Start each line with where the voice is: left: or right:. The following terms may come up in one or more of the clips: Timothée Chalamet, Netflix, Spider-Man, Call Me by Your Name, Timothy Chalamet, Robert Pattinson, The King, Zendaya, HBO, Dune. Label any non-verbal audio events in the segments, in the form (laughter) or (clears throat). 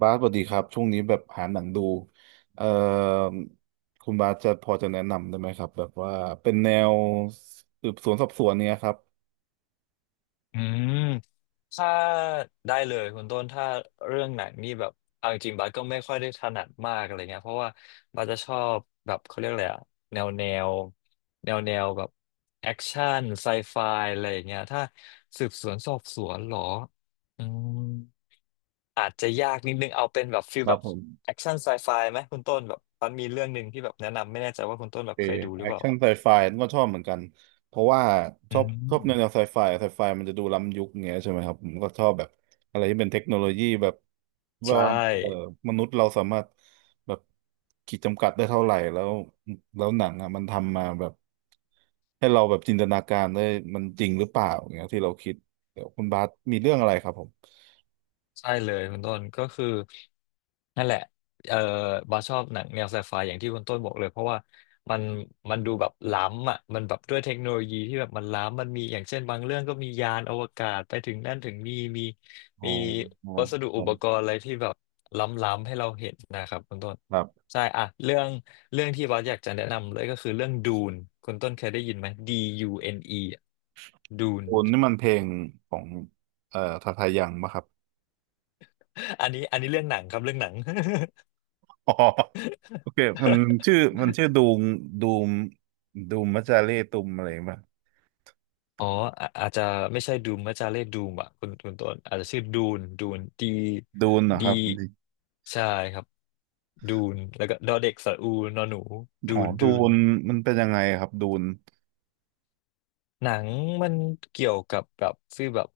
right: บาสสวัสดีครับช่วงนี้แบบหาหนังดูเอ่อคุณบาสจะพอจะแนะนำได้ไหมครับแบบว่าเป็นแนวสืบสวนสอบสวนเนี้ยครับ
left: อืมถ้าได้เลยคุณต้นถ้าเรื่องหนังนี่แบบเอาจริงๆบัสก็ไม่ค่อยได้ถนัดมากอะไรเงี้ยเพราะว่าบัสจะชอบแบบเขาเรียกอะไรอะแนวแนวแนวแบบแอคชั่นไซไฟอะไรอย่างเงี้ยถ้าสืบสวนสอบสวนเหรออืมอาจจะยากนิดนึงเอาเป็นแบบฟิ
right: ค
left: ล
right: รั
left: แบ
right: บ
left: บ
right: ผม
left: แอคชั่นไซไฟไหมคุณต้นแบบมันมีเรื่องหนึ่งที่แบบแนะนำไม่แน่ใจว่าคุณต้นแบ
right: เอ
left: บ
right: อ
left: เคยดูหรื
right: แอ
left: อเป
right: ค
left: ล่า
right: ชั่นไซไฟก็ชอบเหมือนกันเพราะว่าช
left: อื
right: อบชอบแนว
left: ม
right: ไซไฟมันจะดูล้ำยุคเงี้ยใช่ไหมครับผมก็ชอบแบบอะไรที่เป็นเทคโนโลยีแบบ
left: ใช
right: ว่าเออ
left: ่
right: มนุษย์เราสามารถแบบขีดจำกัดได้เท่าไหร่แล้วแล้วหนังอ่ะมันทำมาแบบให้เราแบบจินตนาการได้มันจริงหรือเปล่าเงี้ยที่เราคิดเดี๋ยวคุณบาสมีเรื่องอะไรครับผม
left: ใช่เลยคุณต้นก็คือนั่นแหละเออบาสชอบหนังแนวไซไฟอย่างที่คุณต้นบอกเลยเพราะว่ามันมันดูแบบล้ำอ่ะมันแบบด้วยเทคโนโลยีที่แบบมันล้ำมันมีอย่างเช่นบางเรื่องก็มียานอวกาศไปถึงนั่นถึงนี่มี
right: อ๋อ
left: มี
right: อ๋อ
left: วัสดุ
right: ครั
left: อุป
right: บ
left: กรณ์อะไรที่แบบล้ำๆให้เราเห็นนะครับคุณต้น
right: ครับ
left: ใช่อ่ะเรื่องที่บาสอยากจะแนะนำเลยก็คือเรื่องดูนคุณต้นเคยได้ยินไหม Dune ดูน
right: คุณนี่มันเพลงของทาทายังปะครับ
left: (laughs) อันนี้เรื่องหนังครับเรื่องหนัง
right: อ๋อโอเคมัน
left: (laughs)
right: ชื่อดูมดูมดูมมัจจาเรตุมอะไรป่ะ
left: อ๋ออาจจะไม่ใช่ดูมอาจจะเรียกดูมอ่ะคุณต้นอาจจะชื่อดูนดี
right: ดูนเหรอค
left: ดี
right: รับดิ
left: ใช่ครับดูนแล้วก็ดอเด็กสระอูนอหนูดู
right: อ๋อ
left: น
right: ดู
left: ดูน
right: นมันเป็นยังไงครับดูน
left: หนังมันเกี่ยวกับแบบฟีลแบบ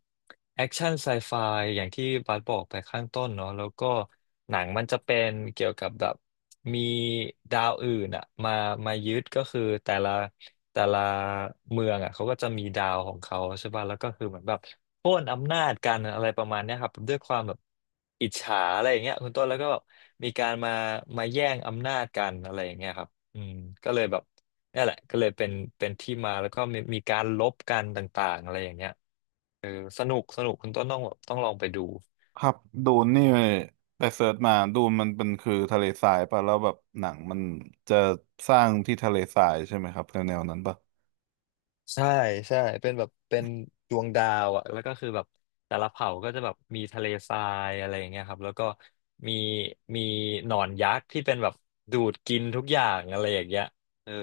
left: แอคชั่นไซไฟอย่างที่บาสบอกไปข้างต้นเนาะแล้วก็หนังมันจะเป็นเกี่ยวกับแบบมีดาวอื่นอะมายึดก็คือแต่ละเมืองอะเขาก็จะมีดาวของเขาใช่ป่ะแล้วก็คือเหมือนแบบโค่นอำนาจกันอะไรประมาณเนี้ยครับด้วยความแบบอิจฉาอะไรอย่างเงี้ยคุณต้นแล้วก็แบบมีการมาแย่งอำนาจกันอะไรอย่างเงี้ยครับอืมก็เลยแบบ นี่แหละก็เลยเป็นที่มาแล้วก็มีการลบกันต่างๆอะไรอย่างเงี้ยเออสนุกสนุกคุณต้นต้องแบบต้องลองไปดู
right: ครับดูนนี่ไปเสิร์ชมาดูนมันเป็นคือทะเลทรายป่ะแล้วแบบหนังมันจะสร้างที่ทะเลทรายใช่ไหมครับแนวนั้นป่ะ
left: ใช่ใช่เป็นแบบเป็นดวงดาวอ่ะแล้วก็คือแบบแต่ละเผ่าก็จะแบบมีทะเลทรายอะไรอย่างเงี้ยครับแล้วก็มีมีหนอนยักษ์ที่เป็นแบบดูดกินทุกอย่างอะไรอย่างเงี้ยเออ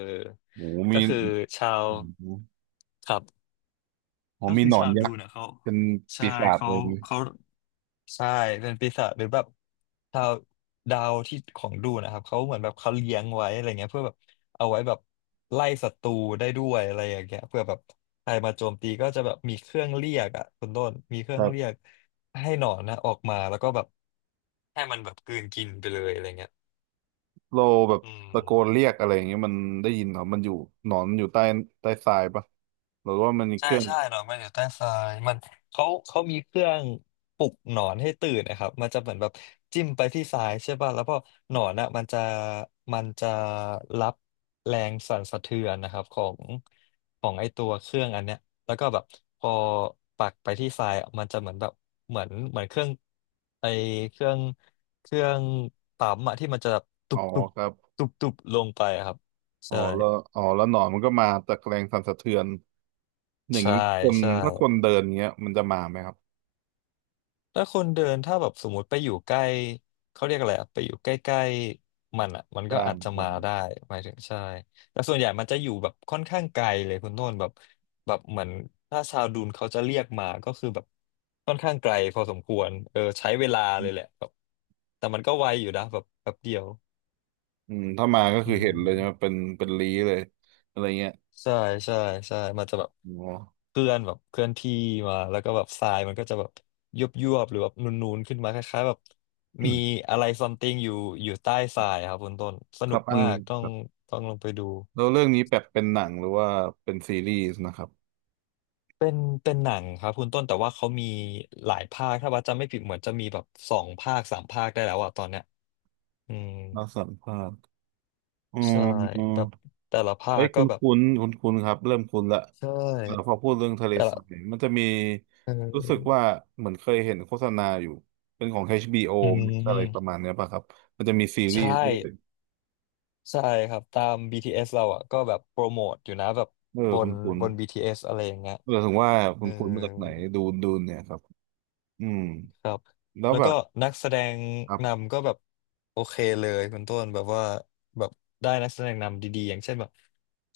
right: โอ้โหมี
left: ก็คือชาว
right: โอ้
left: ครับ
right: โห
left: ก็
right: มี
left: คือ
right: หนอน
left: ชาวดู
right: ยักษ์
left: นะเขา
right: เป็น
left: ใช่
right: ปีศาจ
left: เขา
right: เลย
left: เขา ใช่เป็นปีศาจหรือแบบดาวดาวที่ของดูนะครับเขาเหมือนแบบเขาเลี้ยงไว้อะไรเงี้ยเพื่อแบบเอาไว้แบบไล่ศัตรูได้ด้วยอะไรอย่างเงี้ยเพื่อแบบใครมาโจมตีก็จะแบบมีเครื่องเรียกอ่ะคุณต้นมีเค
right: ค
left: รื่อง
right: รั
left: เรียก
right: บ
left: ให้หนอนนะออกมาแล้วก็แบบให้มันแบบกลืนกินไปเลยอะไรเงี้ย
right: เราแบบ
left: อื
right: ตะโกนเรี
left: ม
right: ยกอะไรอย่างเงี้ยมันได้ยินเหรอมันอยู่หนอนมันอยู่ใต้ใต้ทรายปะหรือว่ามันมีเค
left: ใช่
right: รื่อง
left: ใช่หนอนมันอยู่ใต้ทรายมันเขามีเครื่องปลุกหนอนให้ตื่นนะครับมันจะเหมือนแบบจิ้มไปที่ทรายใช่ป่ะแล้วพอหนอนอ่ะมันจะรับแรงสั่นสะเทือนนะครับของไอตัวเครื่องอันเนี้ยแล้วก็แบบพอปักไปที่ทรายอะมันจะเหมือนแบบเหมือนเครื่องไอเครื่องเครื่องปั๊มอะที่มันจะแบบตุ
right: อ๋อ
left: บตุบ
right: ครับ
left: ตุบตุบลงไปอะครับ
right: อ๋อ
left: ใช่
right: แล้วอ๋อแล้วหนอนมันก็มาตะแกรงสั่นสะเทือนอย่าง
left: ใช่
right: งี้คน
left: ใช่
right: ถ้าคนเดินเงี้ยมันจะมาไหมครับ
left: แล้วคนเดินถ้าแบบสมมติไปอยู่ใกล้เขาเรียกอะไรอะไปอยู่ใกล้ๆมันอ่ะมันก็
right: ร่าง
left: อาจจะ
right: ขอ
left: มา
right: ง
left: ได้หมายถึงใช่แต่ส่วนใหญ่มันจะอยู่แบบค่อนข้างไกลเลยคุณโน่นแบบแบบเหมือนถ้าชาวดูนเขาจะเรียกมาก็คือแบบค่อนข้างไกลพอสมควรเออใช้เวลาเลยแหละแบบแต่มันก็ไวอยู่นะแบบแป๊บเดียว
right: อืมถ้ามาก็
left: อื
right: คือเห็นเลยใช่ไหม
left: ม
right: เป็นเป็นลี้เลยอะไรเงี้ย
left: ใช่ใช่ใช่ มันจะแบบ
right: อ๋อ
left: เคลื่อนแบบเคลื่อนที่มาแล้วก็แบบทรายมันก็จะแบบยุบยุบหรือแบบนูนๆขึ้นมาคล้ายๆแบบมีอะไรซัมติงอยู่อยู่ใต้ทรายครับคุณต้นส
right: (clears throat) ค
left: นุ
right: รั
left: ก
right: บอัน
left: มากต้อ
right: ค
left: ง
right: รับ
left: ลองไปดู
right: แล้วเรื่องนี้แบบเป็นหนังหรือว่าเป็นซีรีส์นะครับ
left: เป็นเป็นหนังครับคุณต้นแต่ว่าเขามีหลายภาคถ้าว่าจำไม่ผิดเหมือนจะมีแบบ2 ภาค 3 ภาคได้แล้วอะตอนเนี้ยอืม
right: น่าสัมภาษณ์อืม
left: ใช่แบบแต่ละภา
right: เอ้
left: ค
right: ย
left: ก็
right: คุ้น
left: แบบ
right: คุ้นคุ้นคุ้นๆครับเริ่มคุ้นละ
left: ใช
right: เออพอ
left: ่
right: พูดเรื่องทะเล
left: แต่
right: ท
left: ละ
right: รายมันจะมี
left: เ
right: รู้สึก
left: ออ
right: ว่าเหมือนเคยเห็นโฆษณาอยู่เป็นของ HBO อช
left: อื
right: บีโออะไรประมา
left: ม
right: ณเนี้ยป่ะครับมันจะมีซีรีส์
left: ใช่
right: ด้วย
left: ใช่ครับตาม BTS เอสเราอ่ะก็แบบโปรโมทอยู่นะแบบ
right: เออ
left: บ
right: คุ้
left: น
right: นคุ้น
left: บน BTS อสอะไรอย่างเงี้ย
right: เออถึงว่า
left: เอ
right: คุ้
left: อ
right: นคุ้นมาจากไหนดูดูเนี่ยครับอืม
left: ครับ
right: แล้ว
left: แล้ว
right: แบ
left: ก็
right: บ
left: นักแสดง
right: ครับ
left: นำก็แบบโอเคเลยคุณต้นแบบว่าแบบได้นักแสดงนำดีๆอย่างเช่นแบบ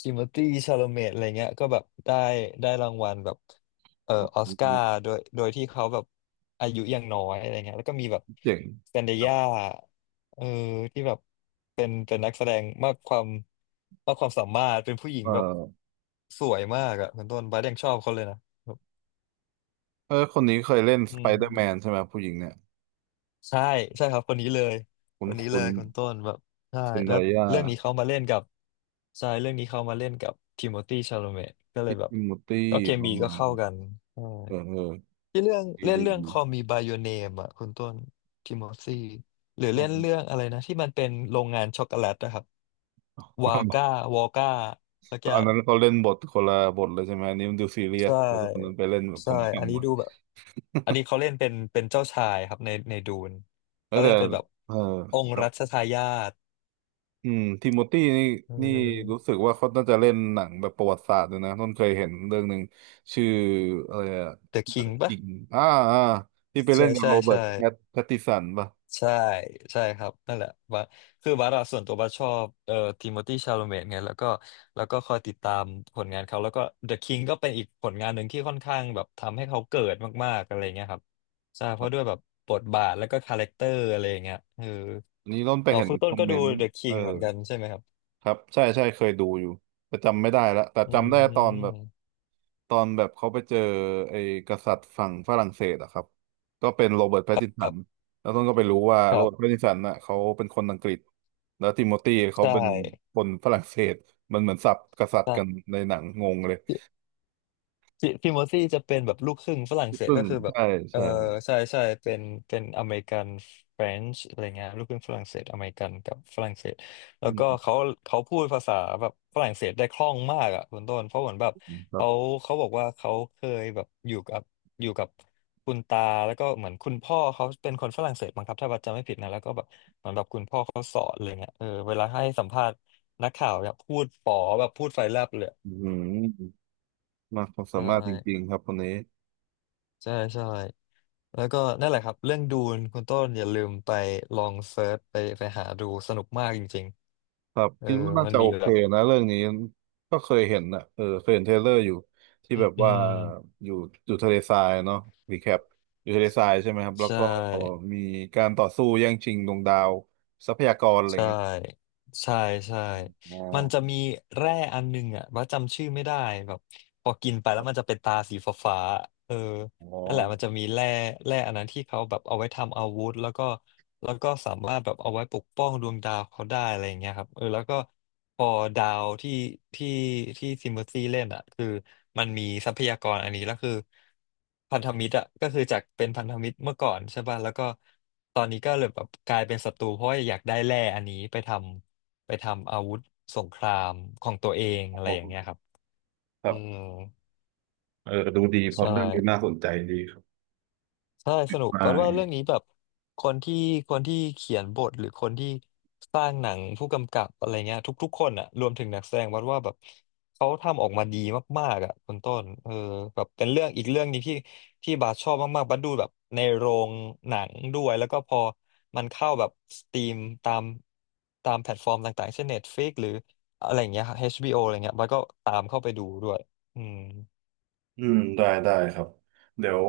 left: ทิโมธีชาโลเมตอะไรเงี้ยก็แบบได้รางวัลแบบออสการ์โดยที่เขาแบบอายุยังน้อยอะไรเงี้ยแล้วก็มีแบบ
right: เจ๋ง
left: แซนเดี
right: ครับ
left: ยาเออที่แบบเป็นนักแสดงมากความมากความสามารถเป็นผู้หญิ
right: เ
left: งแบบ
right: ออ
left: สวยมากอะคุณต้นบาสยังชอบเขาเลยนะ
right: เออคนนี้เคยเล่น
left: อื
right: สไป
left: ม
right: เดอร์แมนใช่ไหมผู้หญิงเนี่ย
left: ใช่ใช่ครับคนนี้เลย
right: คุ้
left: ค
right: น
left: นนี้เล
right: คุ้น
left: ยคุณต้นแบบใช่
right: เซนได
left: แล้ว
right: ยา
left: เรื่องนี้เขามาเล่นกับใช่เรื่องนี้เขามาเล่นกับทิโมธีชาโลเมตก็เล
right: พิ
left: ย
right: ต
left: แบบ
right: ติมูตี้
left: ก็เค
right: อ๋อ
left: มีก็เข้ากันใช่
right: เออเออ
left: ที่เรื่อง
right: ดี
left: เล่น
right: ดี
left: เรื่อง
right: ดี
left: Call Me by Your Name อ่ะคุณต้นทิโมธีหรือ
right: ข
left: เล่
right: อง
left: นเรื่องอะไรนะที่มันเป็นโรงงานช็อกโกแลตนะครับวาก้า
right: (laughs)
left: วอก้าสักอ
right: อั
left: ย่า
right: น
left: ง
right: นั้นเขาเล่นบทคนละบทเลยใช่ไหมอันนี้มันดูซีเรียส
left: ใช่
right: แล้วก็คนนั้นไปเล่นแบบข
left: ใช่ อั
right: ำ
left: น
right: ๆห
left: นี้
right: มด
left: ดูแบบอันนี้เขาเล่นเป็นเจ้าชายครับในดูน
right: แล้ว
left: เขา
right: แต่
left: เล่นเป็นแบบ
right: เออ
left: อง
right: ค
left: ค์
right: รับ
left: รัชทายาท
right: อืมทิโมธีนี่
left: เ
right: นี่รู้
left: ออ
right: สึกว่าเขาน่าจะเล่นหนังแบบประวัติศาสตร์เลยนะต้นเคยเห็นเรื่องหนึ่งชื่ออะไรอะ
left: The King
right: ห
left: ป่
right: ญิ
left: ป
right: งอ่าอ่าที่
left: ะ
right: ไปเล่
left: ใช่
right: นกับ
left: ใช่
right: โรเบิร์
left: ใช่
right: ตแพตตินสันป่ะ
left: ใช่ใช่ครับนั่นแหละบัสคือบัสอะส่วนตัวบัสชอบทิโมธีชาโลเมตไงแล้วก็แล้วก็คอยติดตามผลงานเขาแล้วก็ The King ก็เป็นอีกผลงานหนึ่งที่ค่อนข้างแบบทำให้เขาเกิดมากๆอะไรเงี้ยครับใช่เพ
right: ครั
left: ราะด้วย
right: บ
left: แบบบทบาทแล้วก็คาแรคเตอร์อะไรอย่างเงี้ยเออ
right: อันนี้ต้นไป
left: อ๋อ
right: เห็น
left: คุณ
right: ค
left: ต้
right: อ
left: น
right: ม
left: ก็
right: เม
left: ดู
right: นต์
left: The
right: เออ
left: King เหมือนกันใช่ไหมครับ
right: ครับใช่ใช่เคยดูอยู่แต่จำไม่ได้ละแต่
left: อื
right: จำได้
left: ม
right: ตอนแบบเขาไปเจอไอ้กษัตริย์ฝั่งฝรั่งเศสอะครับก็เป็นโรเบิร์ตแพตติน
left: ค
right: สั
left: รั
right: น
left: บ
right: แล้วต้นก็ไปรู้ว่า
left: ค
right: โร
left: รั
right: เบิร์ตแพต
left: บ
right: ตินสันน่ะเขาเป็นคนอังกฤษแล้วติโมธีเขาเป็
left: ใช่
right: นคนฝรั่งเศสมันเหมือนสับกษัตริย์กัน
left: ใช่
right: ในหนังงงเลย
left: พี่โมซี่จะเป็นแบบลูกครึ่งฝรั่งเศส
right: ซึ่
left: ก็
right: ง
left: คือแบบ
right: ใช่
left: เออ
right: ใช่
left: ใช่ใช่เป็นเป็นอเมริกันเฟรนช์อะไรเงี้ยลูกครึ่งฝรั่งเศสอเมริกันกับฝรั่งเศส
right: อื
left: แล้วก็
right: ม
left: เขาพูดภาษาแบบฝรั่งเศสได้คล่องมากอ่ะคุณต้นเพราะเหมือนแบบ
right: คร
left: เขา
right: ับ
left: เขาบอกว่าเขาเคยแบบอยู่กับคุณตาแล้วก็เหมือนคุณพ่อเขาเป็นคนฝรั่งเศสมั้งครับถ้าว่าจำไม่ผิดนะแล้วก็แบบเหมือนแบบคุณพ่อเขาสอนอะไรเงี้ยเออเวลาให้สัมภาษณ์นักข่าวเนี่ยพูดป๋อแบบพูดไฟแลบเลย
right: อืมมากความสา
left: ใช่
right: มารถจริงๆครับคนนี้
left: ใช่ใช่ แล้วก็นั่นแหละครับเรื่องดูนคุณต้นอย่าลืมไปลองเซิร์ชไปหาดูสนุกมากจริง
right: ครับ
left: ๆเออ
right: คิดว่าน่า
left: มัน
right: จะ
left: มี
right: โอเค
left: แบบ
right: นะเรื่องนี้ก็เคยเห็นนะเออเคยเห็นเทรลเลอร์อยู่ที่
left: อื
right: แบ
left: ม
right: บ
left: อื
right: ว่า
left: ม
right: อยู่อยู่ทะเลทรายเนาะรีแคปอยู่ทะเลทรายใช่ไหมครับแล้
left: ใช
right: วก็
left: ่
right: มีการต่อสู้แย่งชิงดวงดาวทรัพยากรอะไรอย่า
left: ใช่
right: งเงี้ย
left: ใช่ใช่
right: อ๋อ
left: มันจะมีแร่อันหนึงอ่ะว่าจำชื่อไม่ได้แบบพอกินไป
right: ค
left: แล้ว
right: รั
left: มัน
right: บ
left: จะเป็นตาสีฟ้าๆเออ
right: อ๋อ
left: นั่นแหละมันจะมีแร่อันนั้นที่เขาแบบเอาไว้ทำอาวุธแล้วก็แล้วก็สามารถแบบเอาไว้ปกป้องดวงดาวเขาได้อะไรอย่างเงี้ยครับเออแล้วก็พอดาวที่ที่ซิมเบอร์ซี่เล่นอ่ะคือมันมีทรัพยากรอันนี้แล้วคือพันธมิตรอ่ะก็คือจากเป็นพันธมิตรเมื่อก่อนใช่ป่ะแล้วก็ตอนนี้ก็เลยแบบกลายเป็นศัตรูเพราะว่าอยากได้แร่อันนี้ไปทำอาวุธสงครามของตัวเองอะไรอย่างเงี้ยครับ
right: ค
left: อื
right: รั
left: ม
right: บเออดูดีพล็อ
left: ใช่
right: ตเรื่องนี้น่าสนใจดีครับ
left: ใช่สนุก
right: ไ
left: เพราะว่าเรื่อ
right: ด้
left: งนี้แบบคนที่คนที่เขียนบทหรือคนที่สร้างหนังผู้กำกับอะไรเงี้ยทุกๆคนอะรวมถึงนักแสดงวัดว่าแบบเขาทำออกมาดีมากๆอะคุณต้นเออแบบเป็นเรื่องอีกเรื่องนี้ที่ที่บาสชอบมากๆบัสดูแบบในโรงหนังด้วยแล้วก็พอมันเข้าแบบสตรีมตามตามแพลตฟอร์มต่างๆเช่น Netflix หรืออะไรเงี้ย HBO อชบีโออะไรเงี้ยบัสก็ตามเข้าไปดูด้วยอืม
right: อืมได้ได้ครับเดี๋ยว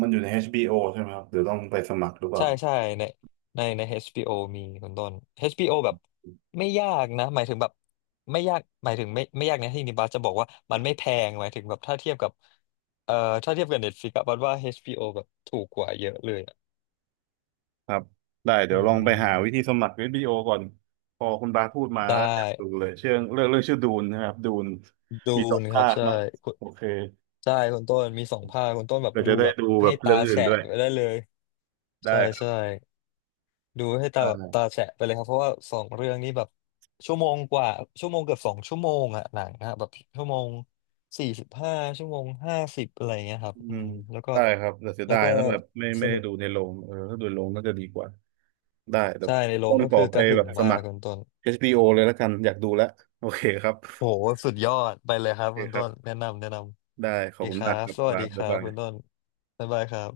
right: มันอยู่ใน HBO ใช่ไหมครับเดี๋ยวต้องไปสมัครหรือเปล่า
left: ใช่ใช่ในในใน HBO มีคุณต้น HBO แบบไม่ยากนะหมายถึงแบบไม่ยากหมายถึงไม่ยากนะที่นิบาสจะบอกว่ามันไม่แพงหมายถึงแบบถ้าเทียบกับเอ่อถ้าเทียบกับ Netflix อะบัดว่า HBO แบบถูกกว่าเยอะเลยอะ
right: ครับได้เดี๋
left: อื
right: ยวลองไปหาวิ
left: ม
right: ธีสมัคร HBO ก่อนพอคุณบาสพูดมา
left: ได้
right: แล้วอยากดูเลยเชื่องเรื่องเรื่องชื่อดูนนะครับดูน
left: ดู
right: มีสอง
left: นะครั
right: ภา
left: บ
right: ค
left: ใช่
right: นะ
left: คุณ
right: โอเค
left: ใช่คุณต้นมี2 ภาคคุณต้นแบบ
right: เดี๋ยว
left: ดู
right: จะได้
left: แบบ
right: ดูแบ
left: ให้
right: บ
left: ตา
right: เรื่องอื่น
left: แฉะ
right: ด้วย
left: ไปได้เลยใช่
right: ได้ครับ
left: ใช่ ดูให้ตาแบบ
right: ได้
left: ตาแฉะไปเลยครับเพราะว่าสองเรื่องนี้แบบชั่วโมงกว่าชั่วโมงเกือบ2 ชั่วโมงอะหนังนะแบบชั่วโมง45ชั่วโมง50อะไรเงี้ยครับ
right: อื
left: อื
right: ม
left: มแล้วก็
right: ได้ครับแต่เสีย
left: แล้ว
right: ดาย
left: ก็
right: นะแบบไม่
left: ส
right: ไม่ได้
left: นุก
right: ดูในโรงเออถ้าดูในโรงน่าจะดีกว่าได้เดี๋ยว
left: ใช่ในโร
right: ต้อ
left: ง
right: ง
left: ก็
right: ขอ
left: คือ
right: ไป
left: กระหึ่
right: แบ
left: ม
right: บส
left: มา
right: มั
left: ก
right: คร
left: คุณต้น
right: HBO เลยแล้วกันอยากดูแล้วโอเคครับ
left: โหสุดยอดไปเลยค
right: โอ
left: รับ
right: เค
left: คุณ
right: ครั
left: ต้
right: บ
left: นแนะนำแนะน
right: ได้ข
left: ำ
right: อบ
left: ดี
right: คุ
left: ค
right: ณ
left: รั
right: มากค
left: บ
right: รับ
left: สวัส
right: บา
left: ดี
right: ส
left: ค
right: บ๊าย
left: รับ
right: บาย
left: คุณต้นบ๊ายบายครับ